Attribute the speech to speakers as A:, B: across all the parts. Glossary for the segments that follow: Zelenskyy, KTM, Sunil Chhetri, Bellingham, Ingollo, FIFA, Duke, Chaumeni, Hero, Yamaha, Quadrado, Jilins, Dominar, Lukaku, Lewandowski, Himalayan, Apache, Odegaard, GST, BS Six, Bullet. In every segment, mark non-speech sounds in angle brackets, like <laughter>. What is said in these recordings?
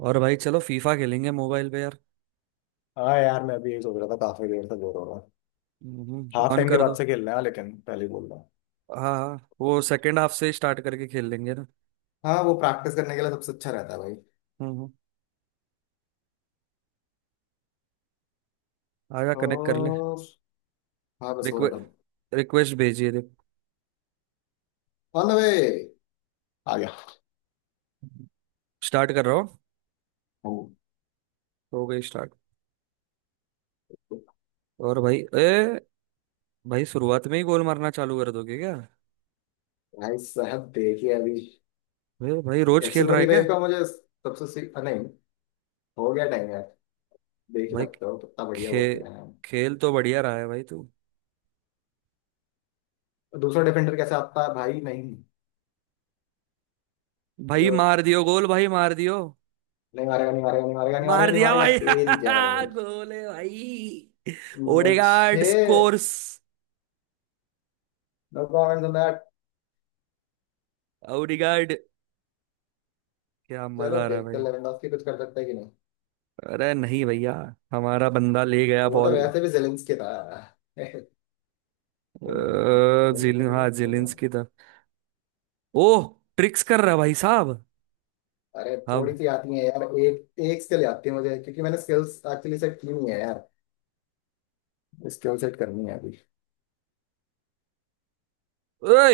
A: और भाई चलो फीफा खेलेंगे मोबाइल पे यार।
B: हाँ यार, मैं अभी यही सोच रहा था, काफी देर से बोर हो रहा हूँ।
A: हम्म,
B: हाफ
A: ऑन
B: टाइम के
A: कर दो।
B: बाद से खेलना है, लेकिन पहले ही बोल रहा हूँ।
A: हाँ हाँ, वो सेकंड हाफ से स्टार्ट करके खेल लेंगे ना।
B: हाँ, वो प्रैक्टिस करने के लिए सबसे अच्छा रहता है भाई।
A: हम्म हम्म, आजा कनेक्ट कर ले।
B: और हाँ, बस हो
A: रिक्वे
B: रहा था।
A: रिक्वेस्ट भेजिए देख।
B: On the way. आ गया।
A: स्टार्ट कर रहा हूँ।
B: हम।
A: हो गई स्टार्ट। और भाई ए, भाई शुरुआत में ही गोल मारना चालू कर दोगे क्या।
B: भाई साहब देखिए अभी
A: भाई भाई रोज खेल
B: एक्सएल
A: रहा है
B: ट्वेंटी
A: क्या।
B: फाइव का मुझे सबसे नहीं। हो गया टाइम यार। देख ही
A: भाई
B: सकते हो कितना बढ़िया
A: खे
B: वो किया है।
A: खेल तो बढ़िया रहा है भाई तू।
B: दूसरा डिफेंडर कैसे आता है भाई? नहीं, मुझे
A: भाई
B: बस
A: मार दियो गोल, भाई मार दियो।
B: नहीं मारेगा नहीं मारेगा नहीं मारेगा नहीं
A: मार
B: मारेगा नहीं
A: दिया
B: मारेगा,
A: भाई
B: तेरी जय हो।
A: <laughs> गोल है भाई। ओडेगार्ड
B: मुझे
A: स्कोर्स।
B: No comment.
A: ओडेगार्ड। क्या
B: चलो
A: मजा आ रहा है
B: देखते हैं
A: भाई।
B: लेवेंडोस्की कुछ कर सकता है कि नहीं।
A: अरे नहीं भैया, हमारा बंदा ले गया
B: वो तो
A: बॉल।
B: वैसे भी जेलेंस्की था। <laughs> नहीं नहीं, पकड़ लो
A: जिलिन,
B: पकड़ लो
A: हाँ
B: पकड़ लो।
A: जिलिंस की तरफ। ओह, ट्रिक्स कर रहा भाई साहब।
B: अरे
A: हम।
B: थोड़ी सी आती है यार, एक एक स्किल आती है मुझे क्योंकि मैंने स्किल्स एक्चुअली सेट की नहीं है यार। स्किल सेट करनी है अभी।
A: ओए,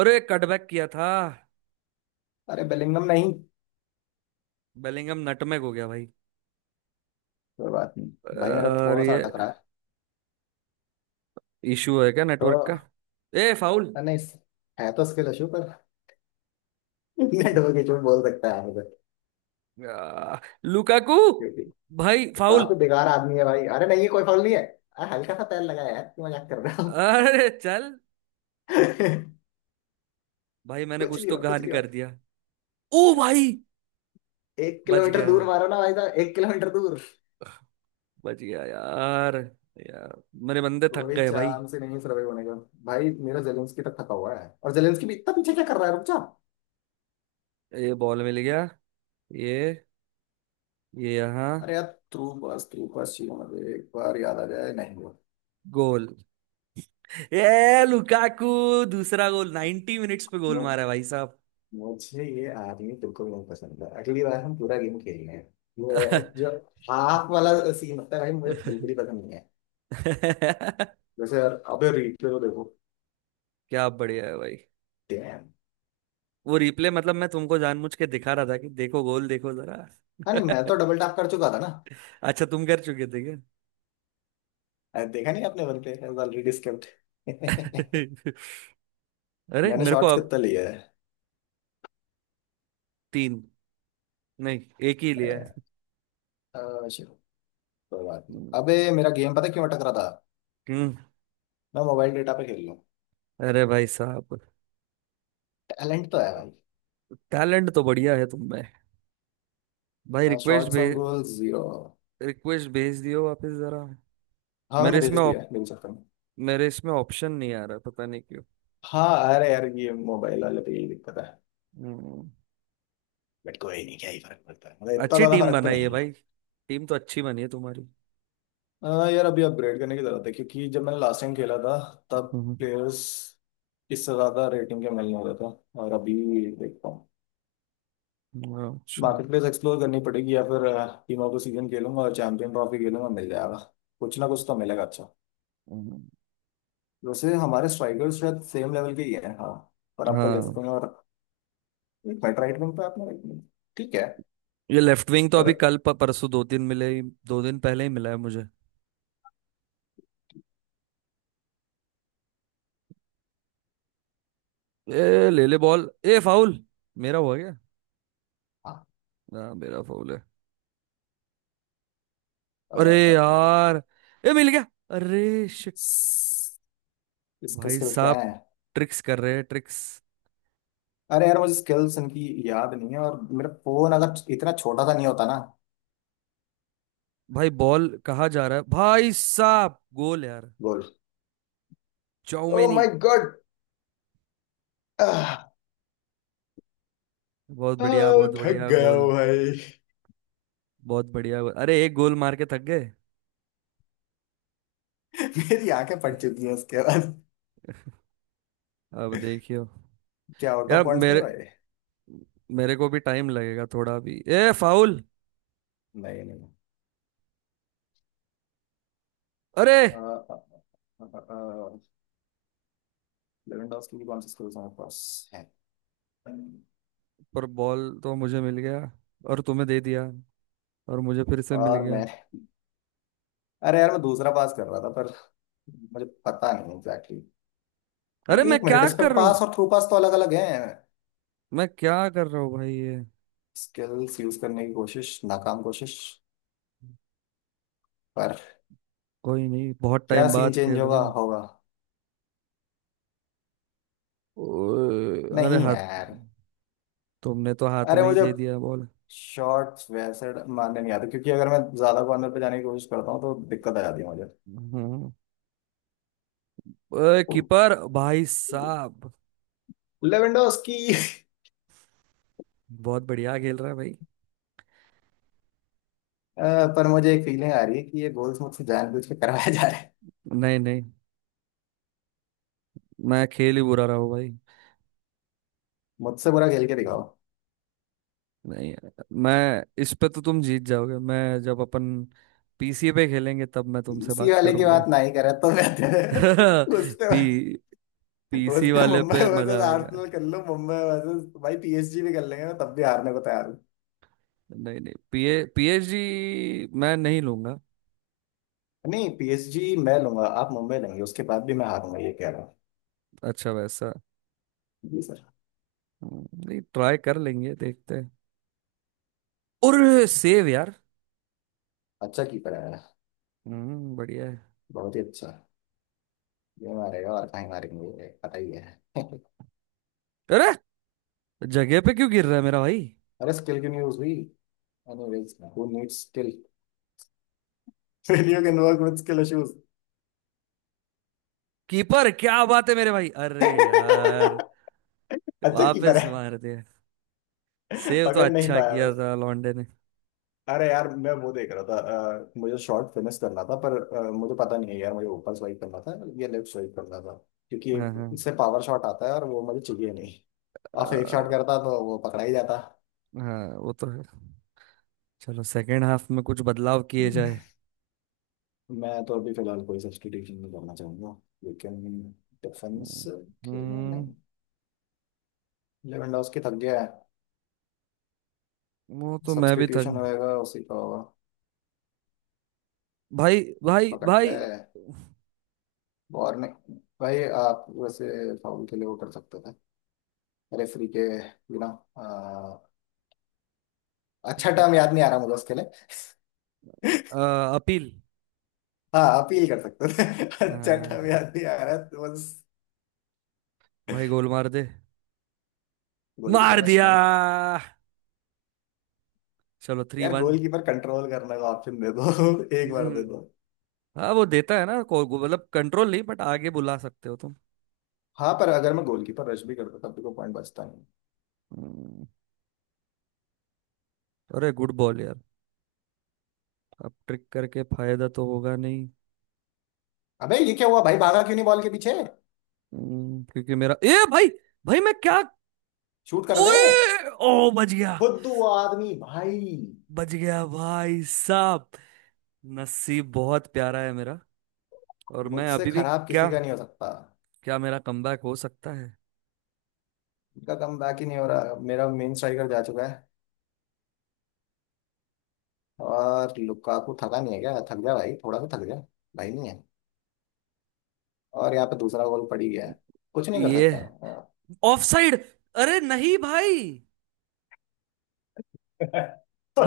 A: अरे कटबैक किया था।
B: अरे बेलिंगम नहीं।
A: बेलिंगम नटमेग हो गया भाई।
B: कोई बात नहीं। भाई मेरा
A: और
B: थोड़ा सा
A: ये
B: अटक रहा है
A: इशू है क्या
B: तो।
A: नेटवर्क का। ए फाउल।
B: नहीं, है तो स्किल इशू पर। <laughs> नेटवर्क इशू बोल सकता है मुझे।
A: आ, लुकाकू।
B: क्योंकि
A: भाई फाउल।
B: काफी बेकार आदमी है भाई। अरे नहीं ये कोई फॉल नहीं है, अरे हल्का सा पैर लगाया यार, क्यों मजाक कर रहा हूँ।
A: अरे चल
B: <laughs>
A: भाई, मैंने
B: कुछ
A: कुछ
B: नहीं
A: तो
B: हुआ, कुछ
A: गहान
B: नहीं हुआ।
A: कर दिया। ओ भाई,
B: एक
A: बच
B: किलोमीटर
A: गया।
B: दूर मारो ना भाई साहब, 1 किलोमीटर दूर।
A: बच गया यार। यार मेरे बंदे थक
B: कोई
A: गए भाई।
B: चांस ही नहीं सर्वाइव होने का। भाई मेरा जेलेंस्की तक थका हुआ है, और जेलेंस्की भी इतना पीछे क्या कर रहा है, रुक जा।
A: ये बॉल मिल गया। ये ये यहाँ।
B: अरे यार, थ्रू पास, थ्रू पास चाहिए मुझे, एक बार याद आ जाए, नहीं हुआ।
A: गोल! ये लुकाकू। दूसरा गोल, 90 मिनट्स पे गोल
B: मु-
A: मारा भाई साहब।
B: मुझे ये आदमी बिल्कुल नहीं पसंद है। अगली बार हम पूरा गेम खेलेंगे, ये जो
A: <laughs>
B: हाफ वाला सीन होता है भाई, मुझे बिल्कुल ही पसंद नहीं है।
A: क्या
B: जैसे यार, अबे replay तो देखो।
A: बढ़िया है भाई।
B: डैम।
A: वो रिप्ले मतलब मैं तुमको जानबूझ के दिखा रहा था कि देखो गोल, देखो जरा।
B: हाँ, नहीं मैं
A: <laughs>
B: तो डबल टैप कर चुका था ना।
A: अच्छा, तुम कर चुके थे क्या।
B: अरे, देखा नहीं आपने? वन पे ऑलरेडी स्किप्ड। <laughs>
A: <laughs> अरे
B: मैंने
A: मेरे को
B: शॉर्ट्स
A: अब।
B: कितना लिया
A: तीन, नहीं एक ही लिया है।
B: है? अ, चलो, कोई बात नहीं। अबे मेरा गेम पता है क्यों अटक रहा था?
A: हम्म।
B: मैं मोबाइल डेटा पे खेल रहा हूँ।
A: अरे भाई साहब,
B: टैलेंट तो है भाई।
A: टैलेंट तो बढ़िया है तुम में। भाई रिक्वेस्ट
B: शॉर्ट्स ऑन
A: भेज,
B: गोल 0।
A: रिक्वेस्ट भेज दियो वापस जरा।
B: हाँ मैंने
A: मेरे
B: भेज
A: इसमें
B: दिया
A: ऑप,
B: है, मिल सकता हूँ।
A: मेरे इसमें ऑप्शन नहीं आ रहा, पता नहीं क्यों।
B: हाँ अरे यार, ये मोबाइल वाले पे यही दिक्कत है।
A: हम्म।
B: बट कोई नहीं, क्या ही फर्क पड़ता है, मतलब इतना
A: अच्छी
B: ज्यादा
A: टीम
B: फर्क तो
A: बनाई है
B: नहीं
A: भाई। टीम तो अच्छी बनी है तुम्हारी।
B: पड़ता। यार अभी अपग्रेड करने की जरूरत है क्योंकि जब मैंने लास्ट टाइम खेला था, तब
A: हम्म।
B: प्लेयर्स इससे ज्यादा रेटिंग के मिलने वाला था। और अभी देखता हूँ,
A: अच्छा।
B: मार्केट प्लेस एक्सप्लोर करनी पड़ेगी या फिर टीमों को सीजन खेलूंगा और चैंपियन ट्रॉफी खेलूंगा, मिल जाएगा। कुछ ना कुछ तो मिलेगा अच्छा।
A: हम्म।
B: वैसे हमारे स्ट्राइकर्स शायद सेम लेवल के ही हैं, हाँ। पर आपका लेफ्ट
A: हाँ,
B: विंग और एक मिनट, राइट विंग पे आपने right wing। ठीक है।
A: ये लेफ्ट विंग तो
B: पर
A: अभी कल परसों, दो दिन पहले ही मिला है मुझे। ए ले ले बॉल। ए फाउल। मेरा हुआ क्या।
B: हाँ।
A: हाँ मेरा फाउल है।
B: अ,
A: अरे
B: अ, अ,
A: यार। ए मिल गया। अरे शिट।
B: स- इसके
A: भाई
B: स्किल्स क्या
A: साहब
B: हैं?
A: ट्रिक्स कर रहे हैं, ट्रिक्स।
B: अरे यार मुझे स्किल्स इनकी याद नहीं है, और मेरा फोन अगर इतना छोटा सा नहीं होता ना।
A: भाई बॉल कहाँ जा रहा है भाई साहब, गोल यार।
B: गोल! ओ
A: चौमेनी!
B: My God.
A: बहुत बढ़िया, बहुत
B: थक
A: बढ़िया
B: गया हूँ
A: गोल।
B: भाई।
A: बहुत बढ़िया गोल, अरे एक गोल मार के थक गए।
B: <laughs> मेरी आंखें फट चुकी हैं उसके बाद।
A: अब देखियो।
B: क्या आउट
A: यार
B: ऑफ पॉइंट्स नहीं
A: मेरे
B: भाई?
A: मेरे को भी टाइम लगेगा थोड़ा। भी ए फाउल।
B: नहीं नहीं।
A: अरे।
B: लेवेंडोस्की की कौन सी स्किल्स हमारे पास है?
A: पर बॉल तो मुझे मिल गया और तुम्हें दे दिया और मुझे फिर से मिल
B: और
A: गया।
B: मैं अरे यार, मैं दूसरा पास कर रहा था पर मुझे पता नहीं एग्जैक्टली
A: अरे
B: exactly.
A: मैं
B: एक मिनट,
A: क्या
B: इस पे
A: कर रहा
B: पास
A: हूँ।
B: और थ्रू पास तो अलग अलग हैं।
A: मैं क्या कर रहा हूँ भाई ये।
B: स्किल्स यूज करने की कोशिश, नाकाम कोशिश। पर
A: कोई नहीं, बहुत
B: क्या
A: टाइम
B: सीन
A: बाद
B: चेंज
A: खेल रहा
B: होगा,
A: हूँ।
B: होगा?
A: ओए, अरे
B: नहीं
A: हाथ।
B: यार।
A: तुमने तो हाथ
B: अरे
A: में ही
B: मुझे
A: दे दिया बॉल।
B: शॉर्ट्स वैसे मारने नहीं आते क्योंकि अगर मैं ज्यादा कॉर्नर पे जाने की कोशिश करता हूँ तो दिक्कत आ जाती है मुझे।
A: हम्म। ओए, कीपर भाई साहब
B: लेवेंडोस की।
A: बहुत बढ़िया खेल रहा है भाई।
B: अ, पर मुझे एक फीलिंग आ रही है कि ये गोल्स मुझसे जानबूझ के करवाया जा रहा है।
A: नहीं नहीं, मैं खेल ही बुरा रहा हूँ भाई।
B: मुझसे बुरा खेल के दिखाओ।
A: नहीं, मैं इस पे तो तुम जीत जाओगे। मैं जब अपन पीसी पे खेलेंगे, तब मैं तुमसे
B: इसी
A: बात
B: वाले की
A: करूंगा।
B: बात
A: <laughs>
B: नहीं करे तो बेहतर। <laughs> उस पे
A: पी
B: उस
A: पीसी
B: पे
A: वाले
B: मुंबई
A: पे मजा
B: वर्सेस
A: आएगा।
B: आर्सेनल कर लो, मुंबई वर्सेस, भाई पीएसजी भी कर लेंगे, मैं तब भी हारने को तैयार हूँ।
A: नहीं नहीं, पीएचडी मैं नहीं लूंगा।
B: नहीं पीएसजी मैं लूंगा, आप मुंबई लेंगे, उसके बाद भी मैं हारूंगा ये कह रहा हूँ।
A: अच्छा वैसा।
B: जी सर।
A: नहीं ट्राई कर लेंगे, देखते हैं। और सेव यार।
B: अच्छा कीपर है।
A: हम्म, बढ़िया है।
B: बहुत ही अच्छा। ये मारेगा और कहीं मारेंगे ये पता ही है। <laughs>
A: अरे जगह पे क्यों गिर रहा है मेरा भाई।
B: अरे स्किल की न्यूज हुई। Anyways who needs skill. Failure can work with skill issues.
A: Keeper क्या बात है मेरे भाई। अरे यार,
B: <laughs> अच्छा कीपर
A: वापस
B: है।
A: मार दिया। सेव तो
B: पकड़ नहीं
A: अच्छा
B: पाया।
A: किया था लॉन्डे ने।
B: अरे यार मैं वो देख रहा था। मुझे शॉर्ट फिनिश करना था पर मुझे पता नहीं है यार, मुझे ऊपर स्वाइप करना था या लेफ्ट स्वाइप करना था, क्योंकि
A: हाँ
B: एक
A: हाँ।
B: इससे पावर शॉट आता है और वो मुझे चाहिए नहीं। और फेक
A: अ,
B: शॉट करता तो वो पकड़ा ही जाता।
A: हाँ वो तो है। चलो सेकेंड हाफ में कुछ बदलाव
B: <laughs>
A: किए
B: हम्म।
A: जाए।
B: मैं तो अभी फिलहाल कोई सब्स्टिट्यूशन नहीं करना चाहूंगा, लेकिन डिफेंस खेलना
A: हम्म।
B: नहीं। लेवेंडोस्की थक गया है,
A: वो तो मैं भी
B: सब्स्टिट्यूशन
A: थक।
B: होएगा उसी का होगा।
A: भाई भाई
B: पकड़ ले।
A: भाई।
B: और नहीं। भाई आप वैसे फाउल के लिए वो कर सकते थे, रेफरी के बिना।
A: अ,
B: अच्छा टर्म याद नहीं आ रहा मुझे उसके लिए।
A: अपील।
B: हाँ अपील कर सकते थे। <laughs> अच्छा
A: अ,
B: टर्म याद नहीं आ रहा तो बस।
A: भाई गोल मार दे।
B: गोलकीपर
A: मार
B: रश
A: दिया।
B: नहीं।
A: चलो थ्री
B: यार
A: वन।
B: गोलकीपर कंट्रोल करने का ऑप्शन दे दो। <laughs> एक बार दे
A: हम्म,
B: दो।
A: हाँ वो देता है ना मतलब कंट्रोल नहीं, बट आगे बुला सकते हो तुम।
B: हाँ, पर अगर मैं गोलकीपर रश भी करता तब भी कोई पॉइंट बचता नहीं।
A: हम्म। अरे गुड बॉल यार। अब ट्रिक करके फायदा तो होगा नहीं।
B: अबे ये क्या हुआ भाई, भागा क्यों नहीं बॉल के पीछे?
A: क्योंकि मेरा ए भाई। भाई मैं क्या।
B: शूट कर दे।
A: ओए ओ, बच गया।
B: खुद वो आदमी भाई।
A: बच गया भाई साहब। नसीब बहुत प्यारा है मेरा। और मैं
B: मुझसे
A: अभी भी।
B: खराब
A: क्या,
B: किसी का नहीं हो सकता।
A: क्या मेरा कमबैक हो सकता है।
B: इनका कम बैक ही नहीं हो रहा, मेरा मेन स्ट्राइकर जा चुका है। और लुकाकू थका नहीं है क्या, थक जा भाई थोड़ा सा, थक जा भाई। नहीं है। और यहाँ पे दूसरा गोल पड़ ही गया है, कुछ नहीं कर
A: ये
B: सकता। हाँ।
A: Offside. अरे नहीं भाई।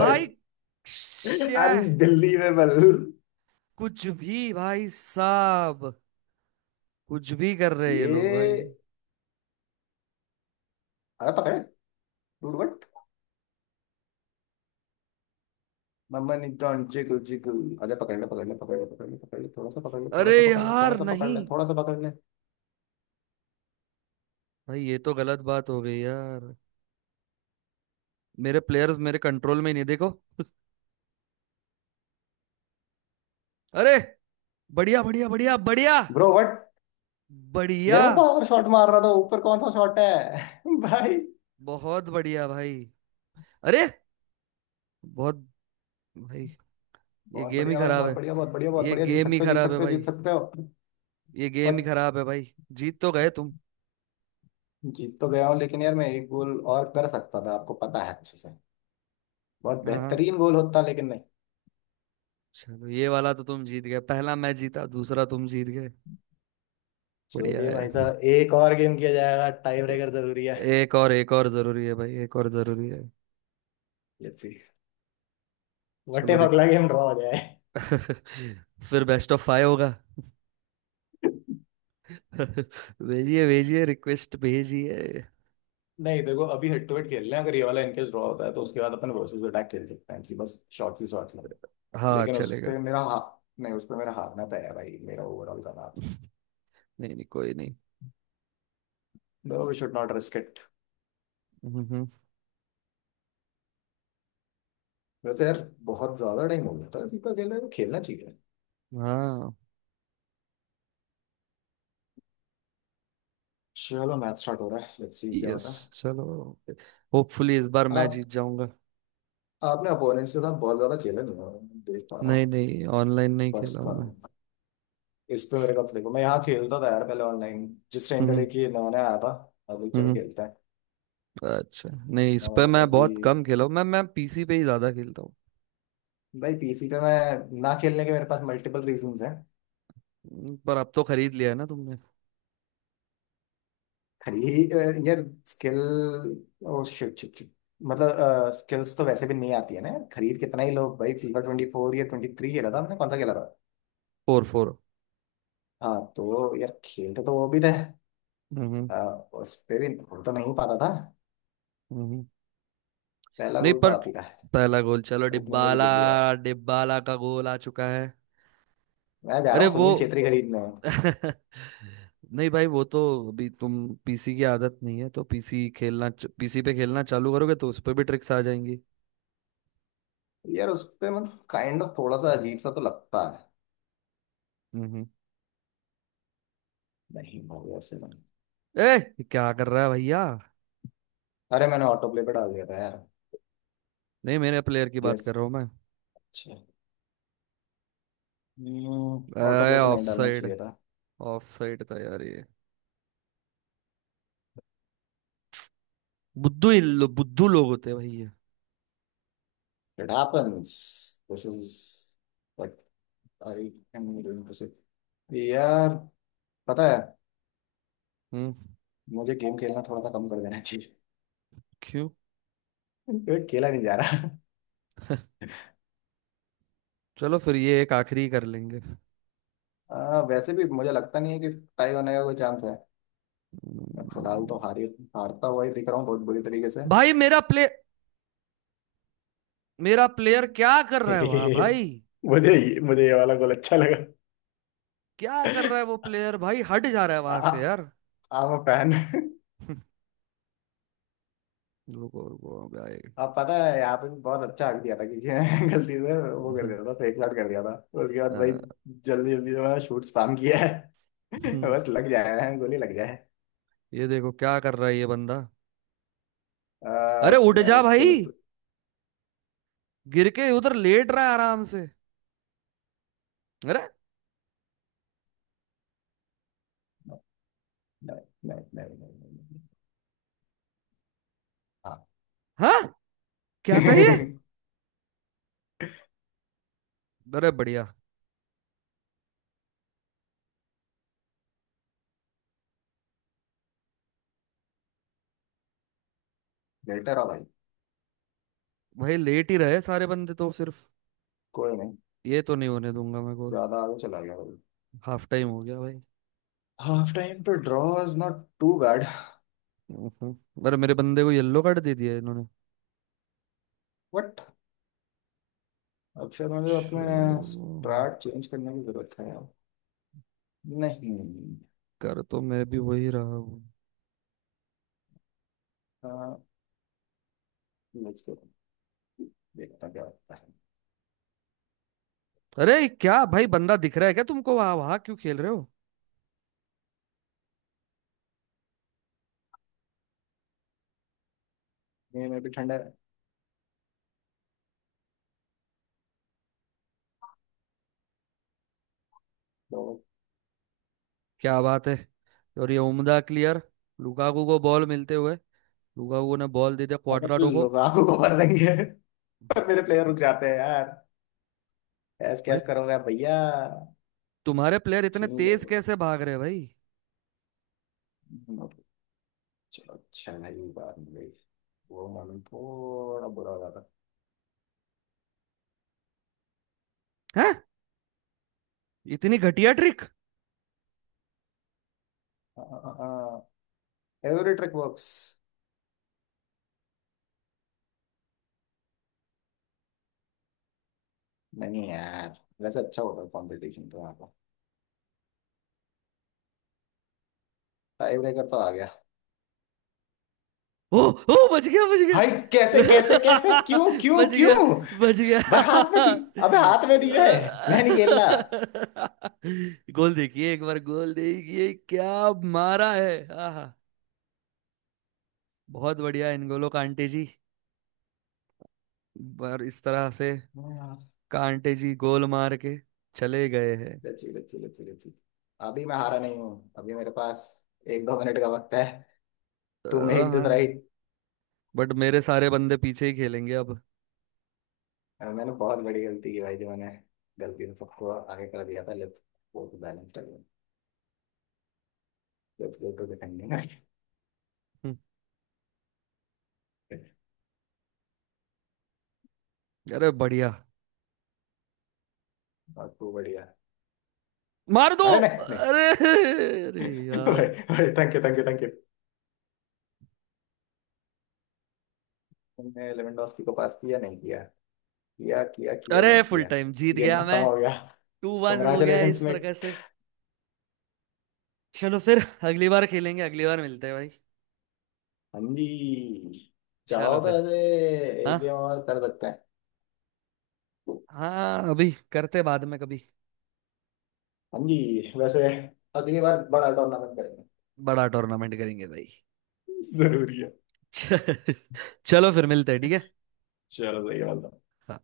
A: भाई श्या।
B: I'm believable.
A: कुछ भी भाई साहब, कुछ भी कर रहे हैं ये लोग भाई।
B: ये अरे पकड़े। टूट बट मम्मा न्यूट्रॉन जिगल जिगल। अरे पकड़ ले पकड़ ले पकड़ ले पकड़ ले पकड़ ले, थोड़ा सा पकड़ ले, थोड़ा
A: अरे
B: सा पकड़ ले, थोड़ा
A: यार
B: सा पकड़
A: नहीं।
B: ले, थोड़ा सा पकड़ ले।
A: भाई ये तो गलत बात हो गई यार। मेरे प्लेयर्स मेरे कंट्रोल में ही नहीं, देखो। अरे, बढ़िया बढ़िया बढ़िया बढ़िया।
B: ब्रो बट यार,
A: बढ़िया।
B: मैं पावर शॉट मार रहा था, ऊपर कौन सा शॉट है? <laughs> भाई,
A: बहुत बढ़िया भाई। अरे, बहुत। भाई ये
B: बहुत
A: गेम ही
B: बढ़िया भाई,
A: खराब
B: बहुत
A: है।
B: बढ़िया, बहुत बढ़िया, बहुत
A: ये
B: बढ़िया, जीत
A: गेम ही
B: सकते हो जीत
A: खराब है
B: सकते हो जीत
A: भाई।
B: सकते हो।
A: ये गेम ही
B: बट
A: खराब है भाई। जीत तो गए तुम।
B: जीत तो गया हूँ, लेकिन यार मैं एक गोल और कर सकता था आपको पता है अच्छे से। बहुत
A: हाँ हाँ,
B: बेहतरीन गोल होता लेकिन नहीं।
A: चलो ये वाला तो तुम जीत गए। पहला मैं जीता, दूसरा तुम जीत गए। बढ़िया
B: चलिए
A: है।
B: भाई साहब एक और गेम किया जाएगा, टाई
A: ए-
B: ब्रेकर जरूरी है।
A: एक और, एक और जरूरी है भाई, एक और जरूरी है।
B: लेट्स सी व्हाट
A: चलो
B: इफ
A: रिक...
B: अगला गेम ड्रॉ हो जाए।
A: <laughs> फिर बेस्ट ऑफ फाइव होगा। <laughs> भेजिए भेजिए, रिक्वेस्ट भेजिए।
B: नहीं देखो, अभी हेड टू हेड खेल रहे हैं, अगर ये वाला इनकेस ड्रॉ होता है तो उसके बाद अपन वर्सेस अटैक खेल सकते हैं कि बस शॉर्ट ही शॉर्ट लेंगे।
A: हाँ
B: लेकिन उस
A: चलेगा।
B: पे मेरा हा, नहीं उस पे मेरा हारना तय है भाई, मेरा ओवरऑल का मैच।
A: <laughs> नहीं नहीं, कोई नहीं।
B: No we should not risk it.
A: हम्म, हम्म।
B: वैसे यार, बहुत ज्यादा टाइम हो गया था, दीपा खेल रहे हैं, खेलना चाहिए।
A: हाँ।
B: चलो मैच स्टार्ट हो रहा है, लेट्स सी क्या
A: यस,
B: होता है।
A: चलो। होपफुली इस बार मैं जीत
B: आप,
A: जाऊंगा।
B: आपने अपोनेंट्स के साथ बहुत ज्यादा खेला नहीं है, मैं देख पा रहा
A: नहीं
B: हूँ।
A: नहीं, ऑनलाइन नहीं
B: पर्स
A: खेला हूं
B: का
A: मैं।
B: इस पे मेरे को अब देखो, मैं यहाँ खेलता था यार पहले, ऑनलाइन, जिस टाइम
A: हम्म।
B: पहले कि नया आया था। अभी चलो
A: हम्म।
B: खेलते हैं।
A: अच्छा। नहीं, इस पे
B: और
A: मैं
B: अभी
A: बहुत कम खेला हूँ, मैं पीसी पे ही ज्यादा खेलता हूँ।
B: भाई, पीसी पे मैं ना खेलने के मेरे पास मल्टीपल रीजंस हैं।
A: पर अब तो खरीद लिया है ना तुमने।
B: खरी यार skill, oh shit shit shit. मतलब स्किल्स तो वैसे भी नहीं आती है ना यार, खरीद कितना ही लोग। भाई फीफा 24 या 23 खेला था हमने, कौन सा खेला था?
A: Four, four.
B: हाँ तो यार, खेलते तो वो भी थे।
A: हम्म।
B: आ, उस पे भी गोल तो नहीं पाता था।
A: हम्म।
B: पहला
A: नहीं,
B: गोल तो
A: पर
B: आप ही का है।
A: पहला गोल चलो
B: ओपनिंग गोल
A: डिब्बाला।
B: जल्दी आया।
A: डिब्बाला का गोल आ चुका है।
B: मैं जा रहा
A: अरे
B: हूँ
A: वो
B: सुनील छेत्री खरीदने।
A: <laughs> नहीं भाई वो तो, अभी तुम पीसी की आदत नहीं है तो पीसी खेलना। पीसी पे खेलना चालू करोगे तो उस पे भी ट्रिक्स आ जाएंगी।
B: यार उस पे मतलब काइंड ऑफ थोड़ा सा अजीब सा तो लगता है।
A: हम्म।
B: नहीं हो गया से नहीं।
A: ए, क्या कर रहा है भैया।
B: अरे मैंने ऑटो प्ले पे डाल दिया था यार।
A: नहीं, मेरे प्लेयर की बात
B: यस।
A: कर रहा हूँ मैं।
B: अच्छा। ऑटो
A: अरे
B: प्ले पे
A: ऑफ
B: नहीं डालना
A: साइड।
B: चाहिए था।
A: ऑफ साइड था यार ये। बुद्धू ही लो, बुद्धू लोग होते हैं भैया।
B: It happens. This is what I am doing to say. यार पता है,
A: हम्म।
B: मुझे गेम खेलना थोड़ा सा कम कर देना चाहिए।
A: क्यों।
B: <laughs> क्योंकि खेला नहीं जा रहा।
A: चलो फिर ये एक आखिरी कर लेंगे।
B: वैसे भी मुझे लगता नहीं है कि टाई होने का कोई चांस है। मैं फिलहाल तो हारी, हारता हुआ ही दिख रहा हूँ बहुत बुरी तरीके से।
A: भाई मेरा प्ले मेरा प्लेयर क्या कर रहा है वहां भाई।
B: <laughs> मुझे मुझे ये वाला गोल अच्छा लगा।
A: क्या कर रहा है वो प्लेयर भाई, हट जा रहा है
B: <laughs>
A: वहां से
B: आई
A: यार। <laughs>
B: Am fan.
A: रुको रुको भाई।
B: आप पता है यहाँ पे भी बहुत अच्छा हक दिया था क्योंकि मैं <laughs> गलती से वो कर
A: हम्म,
B: दिया था, फेक शॉट कर दिया था। उसके बाद भाई,
A: अ,
B: जल्दी जल्दी से मैंने शूट स्पैम किया है। <laughs>
A: हम्म,
B: बस लग जाए, गोली लग जाए।
A: ये देखो क्या कर रहा है ये बंदा।
B: आ,
A: अरे उठ
B: मैं
A: जा
B: इसके
A: भाई,
B: लिए तो-
A: गिर के उधर लेट रहा है आराम से। अरे।
B: नहीं नहीं नहीं नहीं नहीं, नहीं। हाँ।
A: हाँ। क्या था ये। अरे बढ़िया।
B: <laughs> बेटर है भाई।
A: भाई लेट ही रहे सारे बंदे तो सिर्फ,
B: कोई नहीं,
A: ये तो नहीं होने दूंगा मैं गोल।
B: ज्यादा आगे चला गया भाई।
A: हाफ टाइम हो गया भाई।
B: हाफ टाइम पे draw is not too bad.
A: हम्म। अरे मेरे बंदे को येलो कार्ड दे दिया इन्होंने।
B: बट अब शायद मुझे अपने
A: चलो,
B: स्टार्ट चेंज करने की जरूरत है यार। नहीं
A: कर तो मैं भी वही रहा हूँ।
B: लेट्स गो, देखता क्या होता है।
A: अरे क्या भाई, बंदा दिख रहा है क्या तुमको, वहां वहां क्यों खेल रहे हो।
B: नहीं मैं भी ठंडा है तो।
A: क्या बात है, और ये उम्दा क्लियर। लुकाकू को बॉल मिलते हुए, लुकाकू ने बॉल दे दिया
B: अरे
A: क्वाड्राडो को।
B: लुगाको को भर देंगे। <laughs> पर मेरे प्लेयर रुक जाते हैं यार। ऐस
A: भाई
B: कैस करोगे भैया?
A: तुम्हारे प्लेयर इतने
B: छीन लो।
A: तेज कैसे भाग रहे हैं भाई।
B: चलो अच्छा भाई बात नहीं गई, वो मालूम थोड़ा बुरा हो जाता।
A: हैं, इतनी घटिया ट्रिक।
B: Every trick works. नहीं यार, वैसे अच्छा होता है कंपटीशन तो, यहाँ पर टाई ब्रेकर तो आ गया।
A: ओ ओ, बच गया। बच गया।
B: भाई कैसे कैसे कैसे क्यों
A: <laughs>
B: क्यों
A: बच गया।
B: क्यों।
A: बच गया।
B: भाई हाथ में थी, अबे हाथ में दी है। मैं नहीं खेलना।
A: <laughs> गोल देखिए एक बार, गोल देखिए क्या मारा है। आहा, बहुत बढ़िया इनगोलो कांटे जी, बार इस तरह से कांटे जी गोल मार के चले गए हैं।
B: Let's see let's see let's see let's see. अभी मैं हारा नहीं हूँ, अभी मेरे पास एक दो मिनट का वक्त है, टू मेक दिस
A: हाँ,
B: राइट।
A: बट मेरे सारे बंदे पीछे ही खेलेंगे अब।
B: मैंने बहुत बड़ी गलती की भाई जो मैंने गलती से सबको आगे कर दिया था, let's go to balanced again, let's go to defending.
A: हम्म, अरे बढ़िया।
B: और टू बढ़िया।
A: मार दो।
B: अरे नहीं नहीं।
A: अरे <laughs> अरे
B: भाई
A: यार।
B: भाई, thank you thank you thank you. तुमने लेवेंडोस्की को पास किया, नहीं किया, किया किया किया, नहीं
A: अरे फुल
B: किया।
A: टाइम जीत
B: गेम
A: गया
B: खत्म
A: मैं।
B: हो गया।
A: टू वन हो गया
B: कॉन्ग्रेचुलेशन
A: इस
B: मेट।
A: प्रकार से। चलो फिर, अगली बार खेलेंगे, अगली बार मिलते हैं भाई।
B: हाँ जी।
A: चलो
B: चाहो तो
A: फिर।
B: ऐसे एक गेम
A: हाँ।
B: और कर सकते हैं।
A: हाँ अभी करते बाद में कभी।
B: हाँ जी, वैसे अगली बार बड़ा टूर्नामेंट करेंगे,
A: बड़ा टूर्नामेंट करेंगे भाई।
B: जरूरी है।
A: <laughs> चलो फिर मिलते हैं, ठीक
B: चलो सही बात है।
A: है।